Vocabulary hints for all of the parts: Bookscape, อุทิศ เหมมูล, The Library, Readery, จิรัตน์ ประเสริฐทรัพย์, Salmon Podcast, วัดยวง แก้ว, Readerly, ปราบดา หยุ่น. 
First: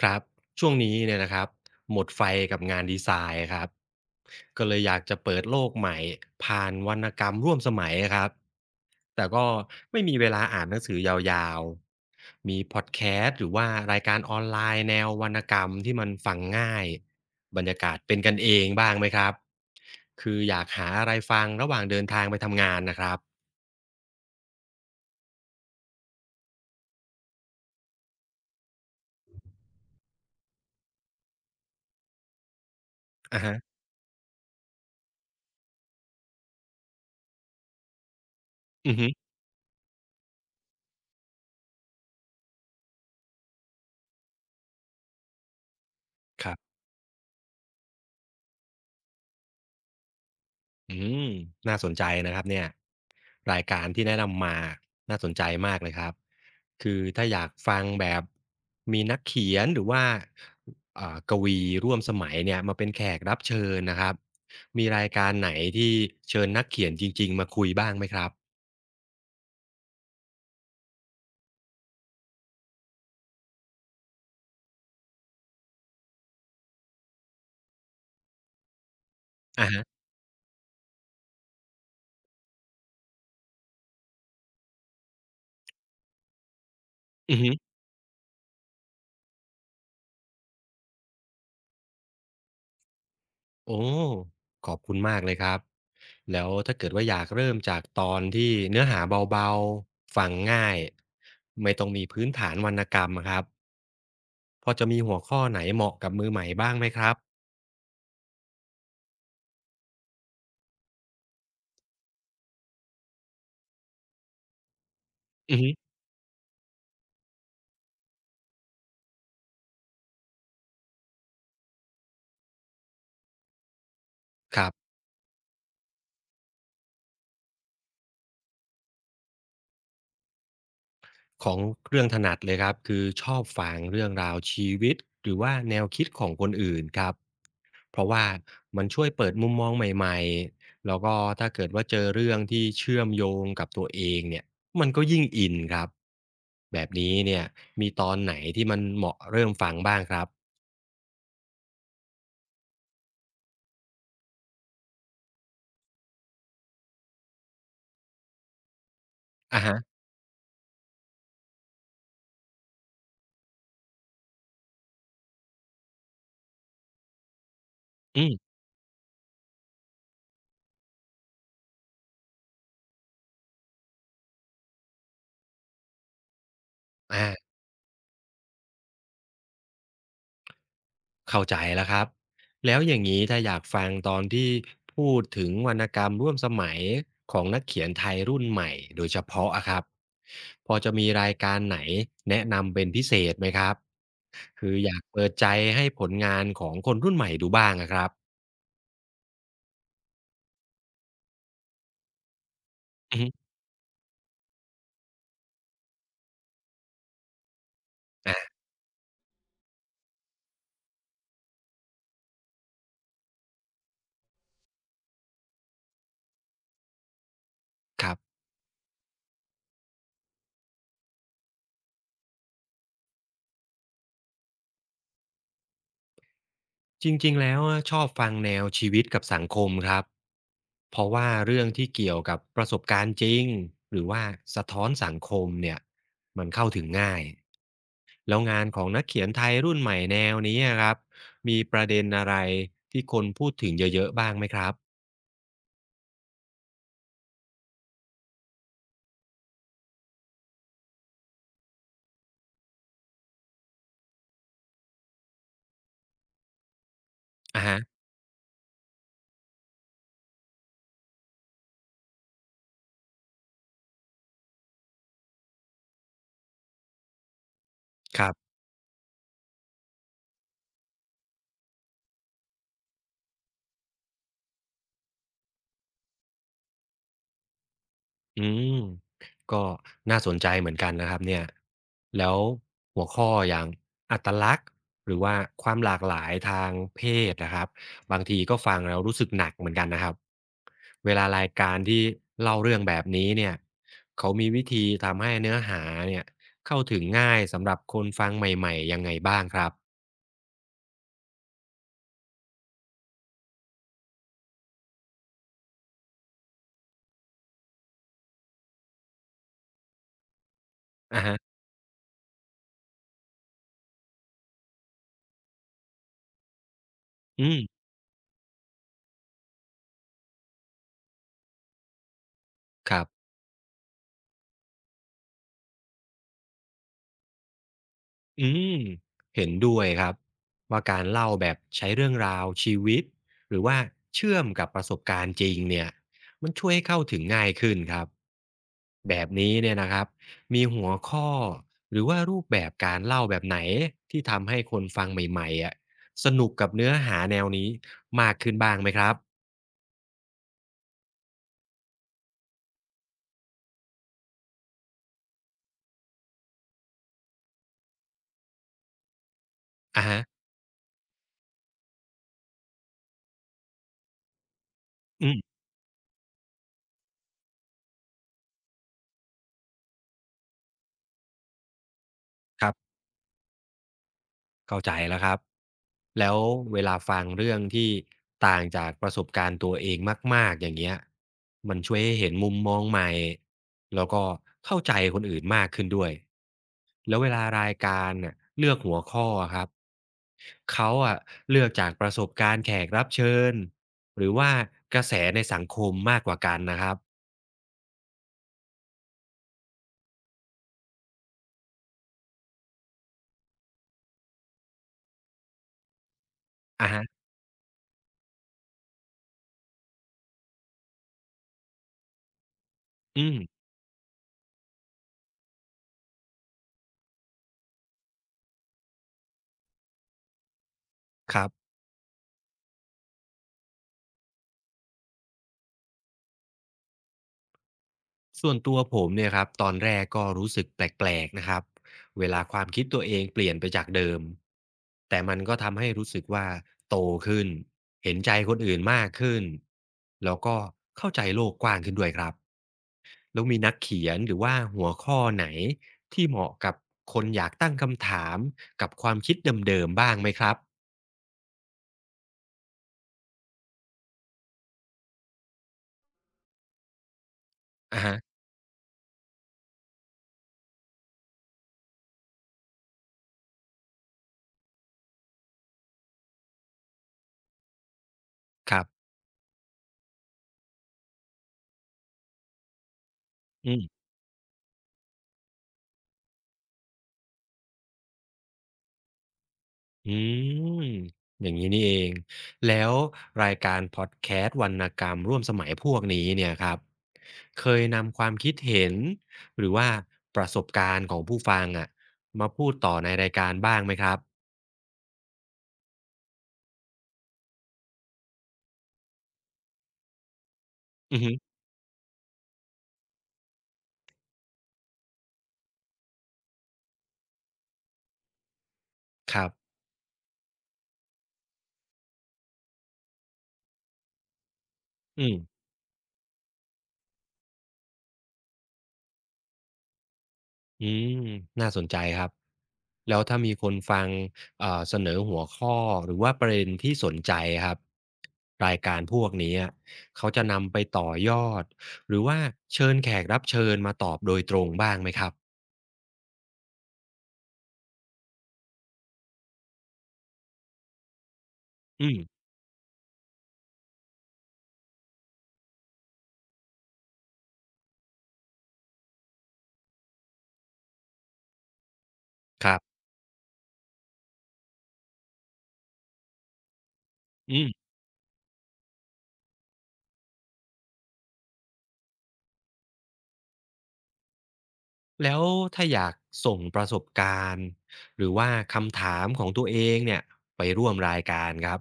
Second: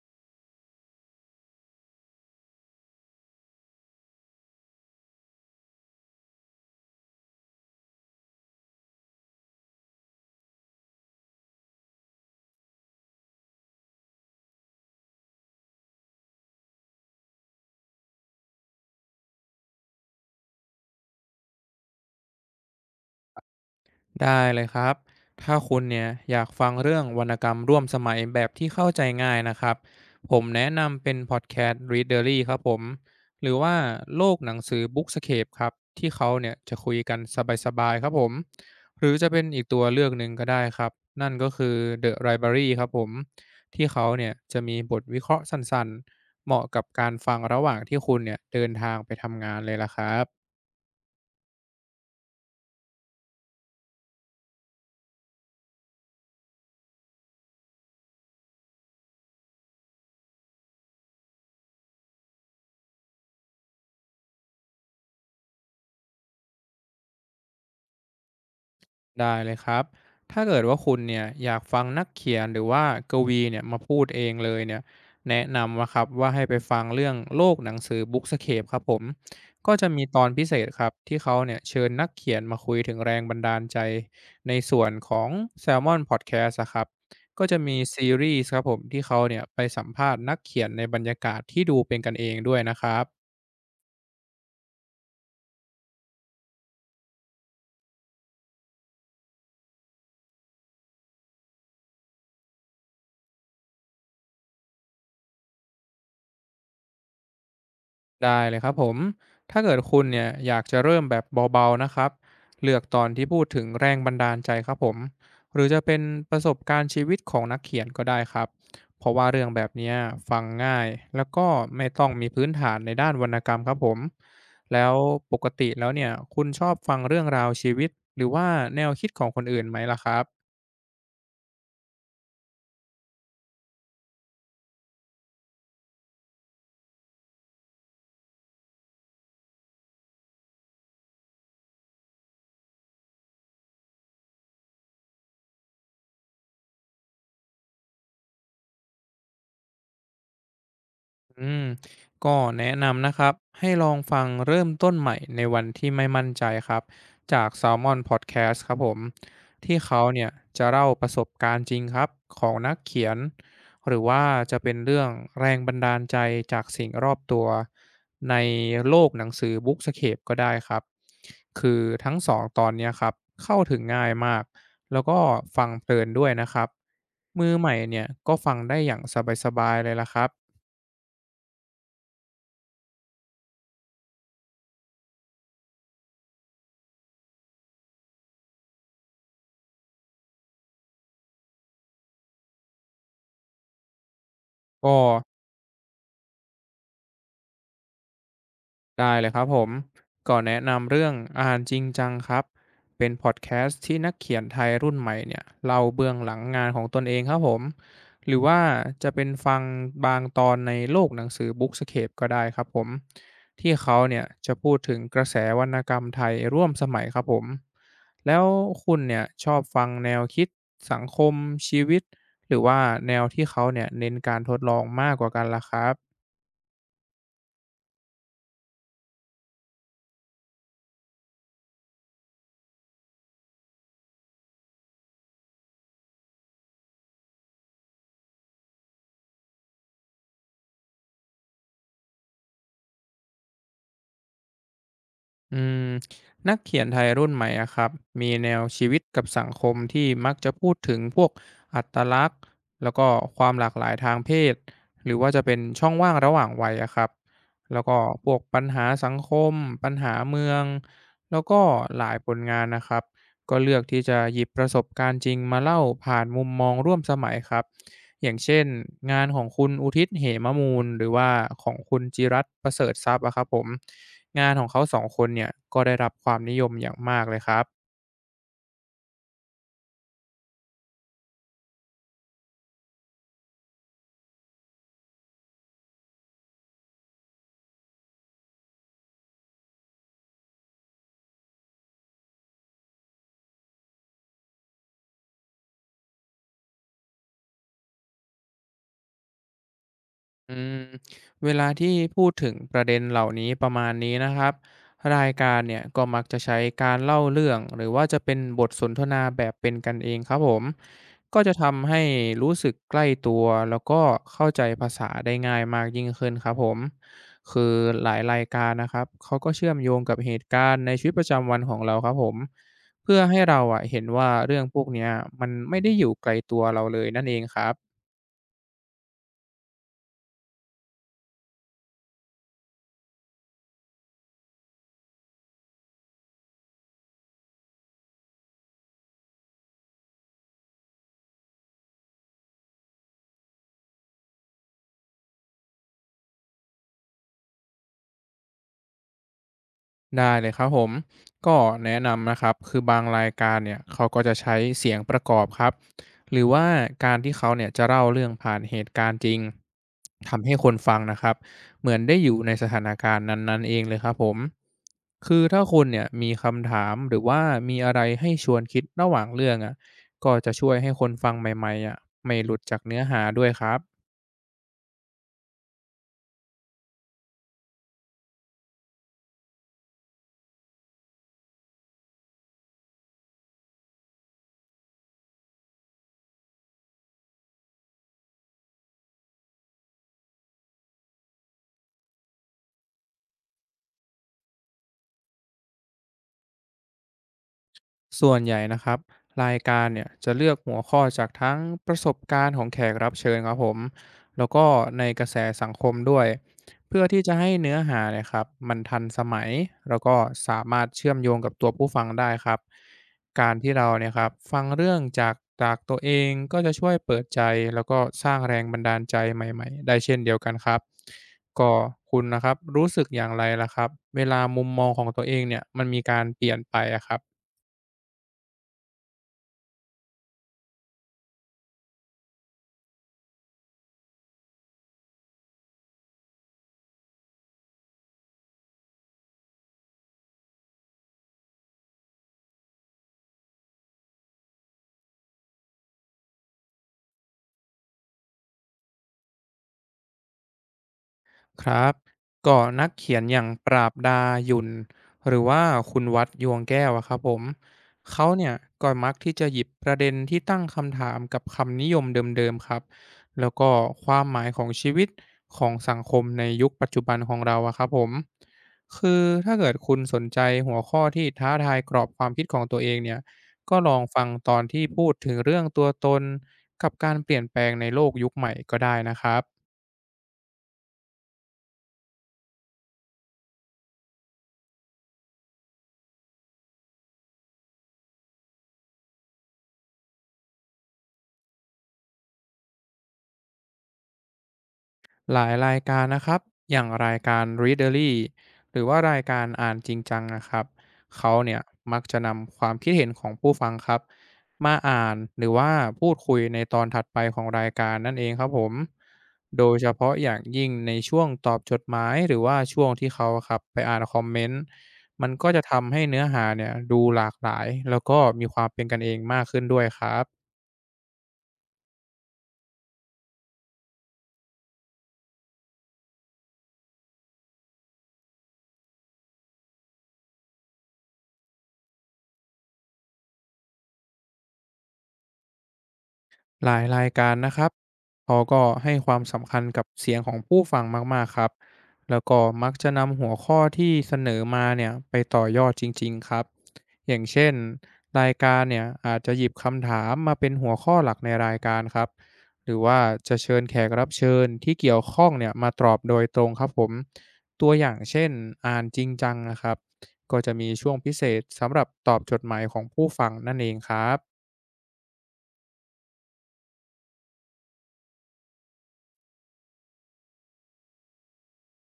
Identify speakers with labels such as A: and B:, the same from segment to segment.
A: ครับช่วงนี้เนี่ยนะครับหมดไฟกับงานดีไซน์ครับก็เลยอยากจะเปิดโลกใหม่ผ่านวรรณกรรมร่วมสมัยครับแต่ก็ไม่มีเวลาอ่านหนังสือยาวๆมีพอดแคสต์หรือว่ารายการออนไลน์แนววรรณกรรมที่มันฟังง่ายบรรยากาศเป็นกันเองบ้างไหมครับคืออยากหาอะไรฟังระหว่างเดินทางไปทำงานนะครับ
B: ได้เลยครับ ถ้าคุณเนี่ยอยากฟังเรื่องวรรณกรรมร่วมสมัยแบบที่เข้าใจง่ายนะครับ ผมแนะนำเป็นพอดแคสต์ Readery ครับผม
A: อ่า
B: หรื
A: ฮะ
B: อว่าโลกหนังสือ Bookscape ครับที่เขาเนี่ยจะคุยกันสบายๆครับผม
A: อือ
B: ห
A: ฮึ
B: รือจะเป็นอีกตัวเลือกหนึ่งก็ได้ครับ นั่นก็คือ The Library ครับผมที่เขาเนี่ยจะมีบทวิเคราะห์สั้นๆ
A: ค
B: เห
A: รั
B: มาะ
A: บ
B: กับการฟังระหว่างที่คุณเนี่ยเดินทางไปทำงานเลยล่ะครับ
A: อืมน่าสนใจนะครับเนี่ยรายการที่แนะนำมาน่าสนใจมากเลยครับคือถ้าอยากฟังแบบมีนักเขียนหรือว่ากวีร่วมสมัยเนี่ยมาเป็นแขกรับเชิญนะครับมีรายการไหนที่เชิญนักเขียนจริงๆมาคุยบ้างไหมครับ
B: ได้เลยครับ ถ้าเกิดว่าคุณเนี่ยอยากฟังนักเขียนหรือว่ากวีเนี่ยมาพูดเองเลยเนี่ยแนะนำว่าครับว่าให้ไปฟังเรื่องโลกหนังสือ Bookscape คปครับผม
A: อ่ะ
B: ก็
A: ฮะ
B: จะมีตอนพิเศษครับที่เขาเนี่ยเชิญนักเขียนมาคุยถึงแรงบันดาลใจในส่วนของ Salmon Podcast อนพอดแคสต์อะครับ
A: อือ
B: ก็
A: ฮึ
B: จะมีซีรีส์ครับผมที่เขาเนี่ยไปสัมภาษณ์นักเขียนในบรรยากาศที่ดูเป็นกันเองด้วยนะครับ
A: โอ้ขอบคุณมากเลยครับแล้วถ้าเกิดว่าอยากเริ่มจากตอนที่เนื้อหาเบาๆฟังง่ายไม่ต้องมีพื้นฐานวรรณกรรมอะครับ พอจะมีหัวข้อไหนเหมาะกับมือใหม่บ้างไหมครับ
B: ได้เลยครับผมถ้าเกิดคุณเนี่ยอยากจะเริ่มแบบเบาๆนะครับเลือกตอนที่พูดถึงแรงบันดาลใจครับผม
A: อื
B: ห
A: อ
B: รือ
A: ฮึ
B: จะเป็นประสบการณ์ชีวิตของนักเขียนก็ได้ครับเพราะว่าเรื่องแบบเนี้ยฟังง่ายแล้วก็ไม่ต้องมีพื้นฐานในด้านวรรณกรรมครับผม
A: ครับ
B: แล้วปกติแล้วเนี่ยคุณชอบฟังเรื่องราวชีวิตหรือว่าแนวคิดของคนอื่นไหมล่ะครับ
A: ของเรื่องถนัดเลยครับคือชอบฟังเรื่องราวชีวิตหรือว่าแนวคิดของคนอื่นครับเพราะว่ามันช่วยเปิดมุมมองใหม่ๆแล้วก็ถ้าเกิดว่าเจอเรื่องที่เชื่อมโยงกับตัวเองเนี่ยมันก็ยิ่งอินครับแบบนี้เนี่ยมีตอนไหนที่มันเหมาะเริ่มฟังบ้างครับ
B: อืมก็แนะนำนะครับให้ลองฟังเริ่มต้นใหม่ในวันที่ไม่มั่นใจครับจาก Salmon Podcast ครับผม
A: อะ
B: ที่
A: ฮะ
B: เขาเนี่ยจะเล่าประสบการณ์จริงครับของนักเขียนหรือว่าจะเป็นเรื่องแรงบันดาลใจจากสิ่งรอบตัว
A: อื
B: ใน
A: ม
B: โลกหนังสือ Bookscape ก็ได้ครับคือทั้งสองตอนเนี้ยครับเข้าถึงง่ายมากแล้วก็ฟังเพลินด้วยนะครับ
A: อา
B: มือใหม่เนี่ยก็ฟังได้อย่างสบายๆเลยละครับ
A: เข้าใจแล้วครับแล้วอย่างนี้ถ้าอยากฟังตอนที่พูดถึงวรรณกรรมร่วมสมัยของนักเขียนไทยรุ่นใหม่โดยเฉพาะอะครับพอจะมีรายการไหนแนะนำเป็นพิเศษไหมครับคืออ
B: ก็
A: ยากเปิดใจให้ผลงานของคนรุ่นใหม่ดูบ้างอะครับ
B: ได้เลยครับผมก็แนะนำเรื่องอ่านจริงจังครับเป็น
A: อือ
B: พอด
A: ฮึ
B: แคสต์ที่นักเขียนไทยรุ่นใหม่เนี่ยเล่าเบื้องหลังงานของตนเองครับผมหรื
A: อะ
B: อว่าจะเป็นฟังบางตอนในโลกหนังสือบุ๊กสเคปก็ได้ครับผมที่เขาเนี่ยจะพูดถึงกระแสวรรณกรรมไทยร่วมสมัยครับผม
A: ครั
B: แล้
A: บ
B: วคุณเนี่ยชอบฟังแนวคิดสังคมชีวิตหรือว่าแนวที่เขาเนี่ยเน้นการทดลองมากกว่ากันล่ะครับ
A: จริงๆแล้วอะชอบฟังแนวชีวิตกับสังคมครับเพราะว่าเรื่องที่เกี่ยวกับประสบการณ์จริงหรือว่าสะท้อนสังคมเนี่ยมันเข้าถึงง่าย แล้วงานของนักเขียนไทยรุ่นใหม่แนวนี้อะครับมีประเด็นอะไรที่คนพูดถึงเยอะๆบ้างไหมครับ
B: อืมนักเขียนไทยรุ่นใหม่อะครับมีแนวชีวิตกับสังคมที่มักจะพูดถึงพวกอัตลักษณ์แล้วก็ความหลากหลายทางเพศหรือว่าจะเป็นช่องว่างระหว่างวัยอะครับ
A: อะ
B: แล้ว
A: ฮะ
B: ก็พวกปัญหาสังคมปัญหาเมืองแล้วก็หลายผลงานนะครับก็เลือกที่จะหยิบประสบการณ์จริงมาเล่าผ่านมุมมองร่วมสมัยครับ
A: ค
B: อ
A: รั
B: ย่าง
A: บ
B: เช่นงานของคุณอุทิศเหมมูลหรือว่าของคุณจิรัตน์ประเสริฐทรัพย์อะครับผมงานของเขา2คนเนี่ยก็ได้รับความนิยมอย่างมากเลยครับ
A: อืมก็น่าสนใจเหมือนกันนะครับเนี่ยแล้วหัวข้ออย่างอัตลักษณ์หรือว่าความหลากหลายทางเพศนะครับบางทีก็ฟังแล้วรู้สึกหนักเหมือนกันนะครับเวลารายการที่เล่าเรื่องแบบนี้เนี่ยเขามีวิธีทำให้เนื้อหาเนี่ยเข้าถึงง่ายสำหรับคนฟังใหม่ๆยังไงบ้างครับ
B: อืมเวลาที่พูดถึงประเด็นเหล่านี้ประมาณนี้นะครับรายการเนี่ยก็มักจะใช้การเล่าเรื่องหรือว่าจะเป็นบทสนทนาแบบเป็นกันเองครับผม
A: อะ
B: ก็จะ
A: ฮะ
B: ทำให้รู้สึกใกล้ตัวแล้วก็เข้าใจภาษาได้ง่ายมากยิ่งขึ้นครับผม
A: อื
B: คื
A: ม
B: อหลายรายการนะครับเขาก็เชื่อมโยงกับเหตุการณ์ในชีวิตประจำวันของเราครับผม
A: ครับ
B: เพื่อให้เราอะเห็นว่าเรื่องพวกเนี้ยมันไม่ได้อยู่ไกลตัวเราเลยนั่นเองครับ
A: อืมเห็นด้วยครับว่าการเล่าแบบใช้เรื่องราวชีวิตหรือว่าเชื่อมกับประสบการณ์จริงเนี่ยมันช่วยให้เข้าถึงง่ายขึ้นครับแบบนี้เนี่ยนะครับมีหัวข้อหรือว่ารูปแบบการเล่าแบบไหนที่ทำให้คนฟังใหม่ๆอะสนุกกับเนื้อหาแนวนี้มากขึ้นบ้างไหมครับ
B: ได้เลยครับผมก็แนะนำนะครับคือบางรายการเนี่ยเขาก็จะใช้เสียงประกอบครับหรือว่าการที่เขาเนี่ยจะเล่าเรื่องผ่านเหตุการณ์จริง
A: อะฮะ
B: ทำให้คนฟังนะครับเหมือนได้อยู่ในสถานการณ์นั้นๆเองเลยครับผม
A: อื
B: คือ
A: ม
B: ถ้าคุณเนี่ยมีคำถามหรือว่ามีอะไรให้ชวนคิดระหว่างเรื่องอ่ะก็จะช่วยให้คนฟังใหม่ๆอ่ะไม่หลุด
A: ครั
B: จาก
A: บ
B: เนื้อหาด้วยครับ
A: เข้าใจแล้วครับ แล้วเวลาฟังเรื่องที่ต่างจากประสบการณ์ตัวเองมากๆอย่างเงี้ยมันช่วยให้เห็นมุมมองใหม่แล้วก็เข้าใจคนอื่นมากขึ้นด้วยแล้วเวลารายการน่ะเลือกหัวข้ออะครับเขาอะเลือกจากประสบการณ์แขกรับเชิญ หรือว่ากระแสในสังคมมากกว่ากันนะครับ
B: ส่วนใหญ่นะครับรายการเนี่ยจะเลือกหัวข้อจากทั้งประสบการณ์ของแขกรับเชิญครับผมแล้วก็ในกระแสสังคมด้วย
A: อะ
B: เพื่
A: ฮะ
B: อที่จะให้เนื้อหาเนยครับมันทันสมัยแล้วก็สามารถเชื่อมโยงกับตัวผู้ฟังได้ครับ
A: อืม
B: การที่เราเนี่ยครับฟังเรื่องจากตัวเองก็จะช่วยเปิดใจแล้วก็สร้างแรงบันดาลใจใหม่ๆได้เช่นเดียวกันครับ
A: ครั
B: ก็
A: บ
B: คุณนะครับรู้สึกอย่างไรล่ะครับเวลามุมมองของตัวเองเนี่ยมันมีการเปลี่ยนไปอะครับ
A: ส่วนตัวผมเนี่ยครับตอนแรกก็รู้สึกแปลกๆนะครับเวลาความคิดตัวเองเปลี่ยนไปจากเดิมแต่มันก็ทำให้รู้สึกว่าโตขึ้นเห็นใจคนอื่นมากขึ้นแล้วก็เข้าใจโลกกว้างขึ้นด้วยครับแล้วมีนักเขียนหรือว่าหัวข้อไหนที่เหมาะกับคนอยากตั้งคำถามกับความคิดเดิมๆบ้างไหมครับ
B: ครับก็นักเขียนอย่างปราบดาหยุ่นหรือว่าคุณวัดยวงแก้วอะครับผม
A: อะฮะ
B: เขาเนี่ยก็มักที่จะหยิบประเด็นที่ตั้งคำถามกับคำนิยมเดิมๆครับแล้วก็ความหมายของชีวิตของสังคมในยุคปัจจุบันของเราอะครับผม
A: ครับ
B: คือถ้าเกิดคุณสนใจหัวข้อที่ท้าทายกรอบความคิดของตัวเองเนี่ย
A: อื
B: ก็ลอง
A: ม
B: ฟังตอนที่พูดถึงเรื่องตัวตนกับการเปลี่ยนแปลงในโลกยุคใหม่ก็ได้นะครับ
A: อืมอย่างนี้นี่เองแล้วรายการพอดแคสต์วรรณกรรมร่วมสมัยพวกนี้เนี่ยครับเคยนำความคิดเห็นหรือว่าประสบการณ์ของผู้ฟังอะมาพูดต่อในรายการบ้างไหมครับ
B: หลายรายการนะครับอย่างรายการ Readerly หรือว่ารายการอ่านจริงจังนะครับ
A: อือฮึ
B: เขาเนี่ยมักจะนำความคิดเห็นของผู้ฟังครับมาอ่านหรือว่าพูดคุยในตอนถัดไปของรายการนั่นเองครับผม
A: ครั
B: โด
A: บ
B: ยเฉพาะอย่างยิ่งในช่วงตอบจดหมายหรือว่าช่วงที่เขาครับไปอ่านคอมเมนต์มั
A: อื
B: น
A: ม
B: ก็จะทำให้เนื้อหาเนี่ยดูหลากหลายแล้วก็มีความเป็นกันเองมากขึ้นด้วยครับ
A: อืมน่าสนใจครับแล้วถ้ามีคนฟังเสนอหัวข้อหรือว่าประเด็นที่สนใจครับรายการพวกนี้อะเขาจะนำไปต่อยอดหรือว่าเชิญแขกรับเชิญมาตอบโดยตรงบ้างไหมครับ
B: หลายรายการนะครับเขาก็ให้ความสำคัญกับเสียงของผู้ฟังมากๆครับ
A: อืม
B: แล้วก็มักจะนำหัวข้อที่เสนอมาเนี่ยไปต่อยอดจริงๆครับอย่างเช่นรายการเนี่ยอาจจะหยิบคำถามมาเป็นหัวข้อหลักในรายการครับ
A: ค
B: หรื
A: รั
B: อว่า
A: บ
B: จะเชิญแขกรับเชิญที่เกี่ยวข้องเนี่ยมาตอบโดยตรงครับผม
A: อื
B: ตัว
A: ม
B: อย่างเช่นอ่านจริงจังนะครับก็จะมีช่วงพิเศษสำหรับตอบจดหมายของผู้ฟังนั่นเองครับ
A: แล้วถ้าอยากส่งประสบการณ์หรือว่าคำถามของตัวเองเนี่ยไปร่วมรายการครับ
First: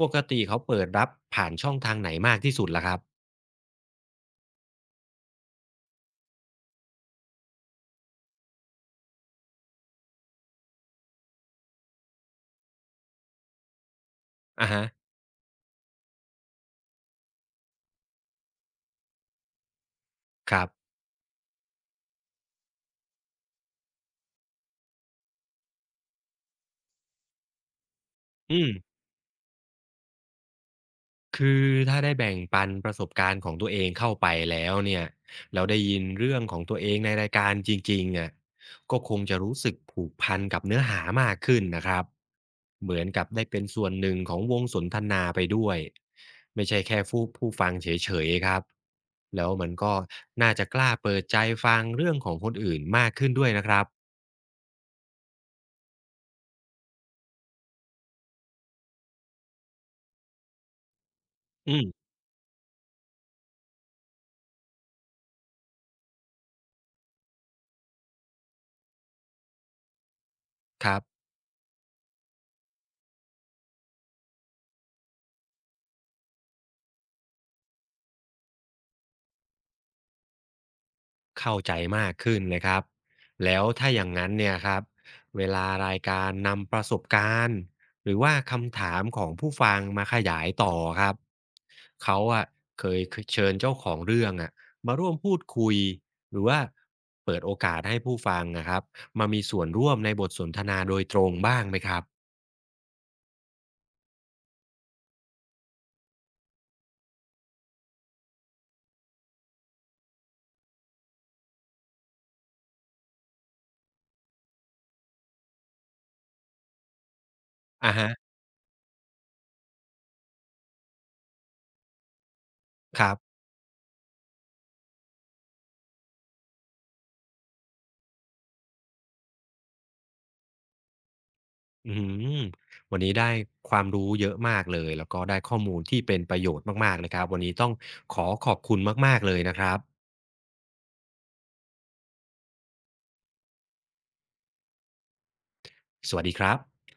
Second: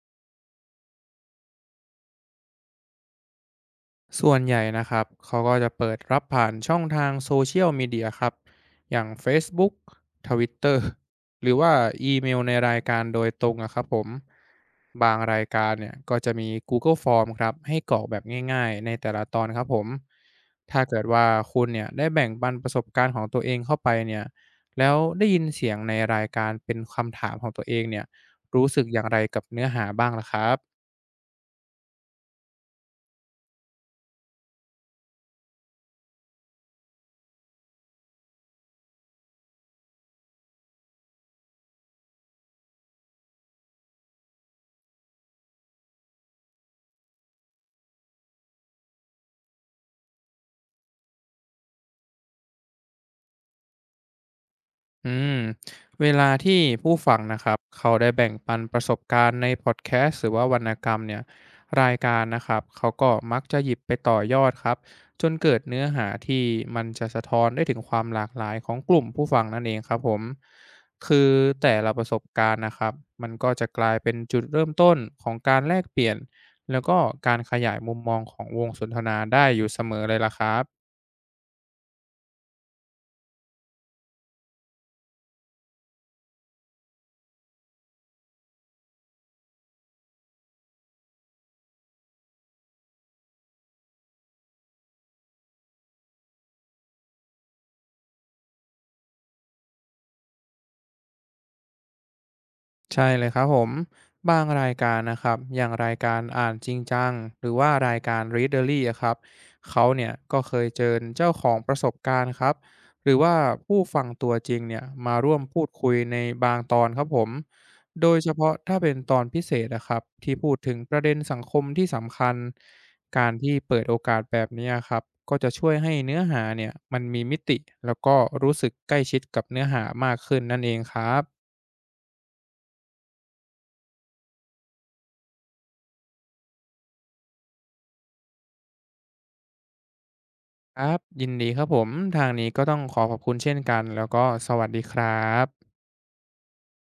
A: ปกติเขาเปิดรับผ่านช่องทางไหนมากที่สุดล่ะครับ
B: ส่วนใหญ่นะครับเขาก็จะเปิดรับผ่านช่องทางโซเชียลมีเดียครับอย่าง Facebook Twitter หรือว่าอีเมลในรายการโดยตรงอะครับผม
A: อะฮะ
B: บางรายการเนี่ยก็จะมี Google Form ครับให้กรอกแบบง่ายๆในแต่ละตอนครับผม
A: ครั
B: ถ้า
A: บ
B: เกิดว่าคุณเนี่ยได้แบ่งปันประสบการณ์ของตัวเองเข้าไปเนี่ยแล้วได้ยินเสียงในรายการเป็นคำถามของตัวเองเนี่ย
A: อื
B: รู้
A: ม
B: สึกอย่างไรกับเนื้อหาบ้างล่ะครับ
A: คือถ้าได้แบ่งปันประสบการณ์ของตัวเองเข้าไปแล้วเนี่ยแล้วได้ยินเรื่องของตัวเองในรายการจริงๆอะก็คงจะรู้สึกผูกพันกับเนื้อหามากขึ้นนะครับเหมือนกับได้เป็นส่วนหนึ่งของวงสนทนาไปด้วยไม่ใช่แค่ผู้ฟังเฉยๆครับแล้วมันก็น่าจะกล้าเปิดใจฟังเรื่องของคนอื่นมากขึ้นด้วยนะครับ
B: อืมเวลาที่ผู้ฟังนะครับเขาได้แบ่งปันประสบการณ์ในพอดแคสต์หรือว่าวรรณกรรมเนี่ย
A: อื
B: ราย
A: ม
B: การนะครับเขาก็มักจะหยิบไปต่อยอดครับจนเกิดเนื้อหาที่มันจะสะท้อนได้ถึงความหลากหลายของกลุ่มผู้ฟังนั่นเองครับผม
A: ครั
B: คื
A: บ
B: อแต่ละประสบการณ์นะครับมันก็จะกลายเป็นจุดเริ่มต้นของการแลกเปลี่ยนแล้วก็การขยายมุมมองของวงสนทนาได้อยู่เสมอเลยล่ะครับ
A: เข้าใจมากขึ้นเลยครับแล้วถ้าอย่างนั้นเนี่ยครับเวลารายการนำประสบการณ์หรือว่าคำถามของผู้ฟังมาขยายต่อครับเขาอะเคยเชิญเจ้าของเรื่องอะมาร่วมพูดคุยหรือว่าเปิดโอกาสให้ผู้ฟังนะครับมามีส่วนร่วมในบทสนทนาโดยตรงบ้างไหมครับ
B: ใช่เลยครับผมบางรายการนะครับอย่างรายการอ่านจริงจังหรือว่ารายการ Readerly อะครับเขาเนี่ยก็เคยเจอเจ้าของประสบการณ์ครับหรือว่าผู้ฟังตัวจริงเนี่ยมาร่วมพูดคุยในบางตอนครับผม
A: อะ
B: โดยเฉ
A: ฮะ
B: พาะถ้าเป็นตอนพิเศษนะครับที่พูดถึงประเด็นสังคมที่สำคัญ
A: ครั
B: การ
A: บ
B: ที่เปิดโอกาสแบบนี้ครับก็จะช่วยให้เนื้อหาเนี่ยมันมีมิติแล้วก็รู้สึกใกล้ชิดกับเนื้อหามากขึ้นนั่นเองครับ
A: อืมวันนี้ได้ความรู้เยอะมากเลยแล้วก็ได้ข้อมูลที่เป็นประโยชน์มากๆเลยครับวันนี้ต้องขอขอบคุณมากๆเลยนะครับ
B: ครับยินดีครับผมทางนี้ก็ต้องขอขอบคุณเช่นกันแล้วก็สวัสดีครับ
A: สวัสดีครับ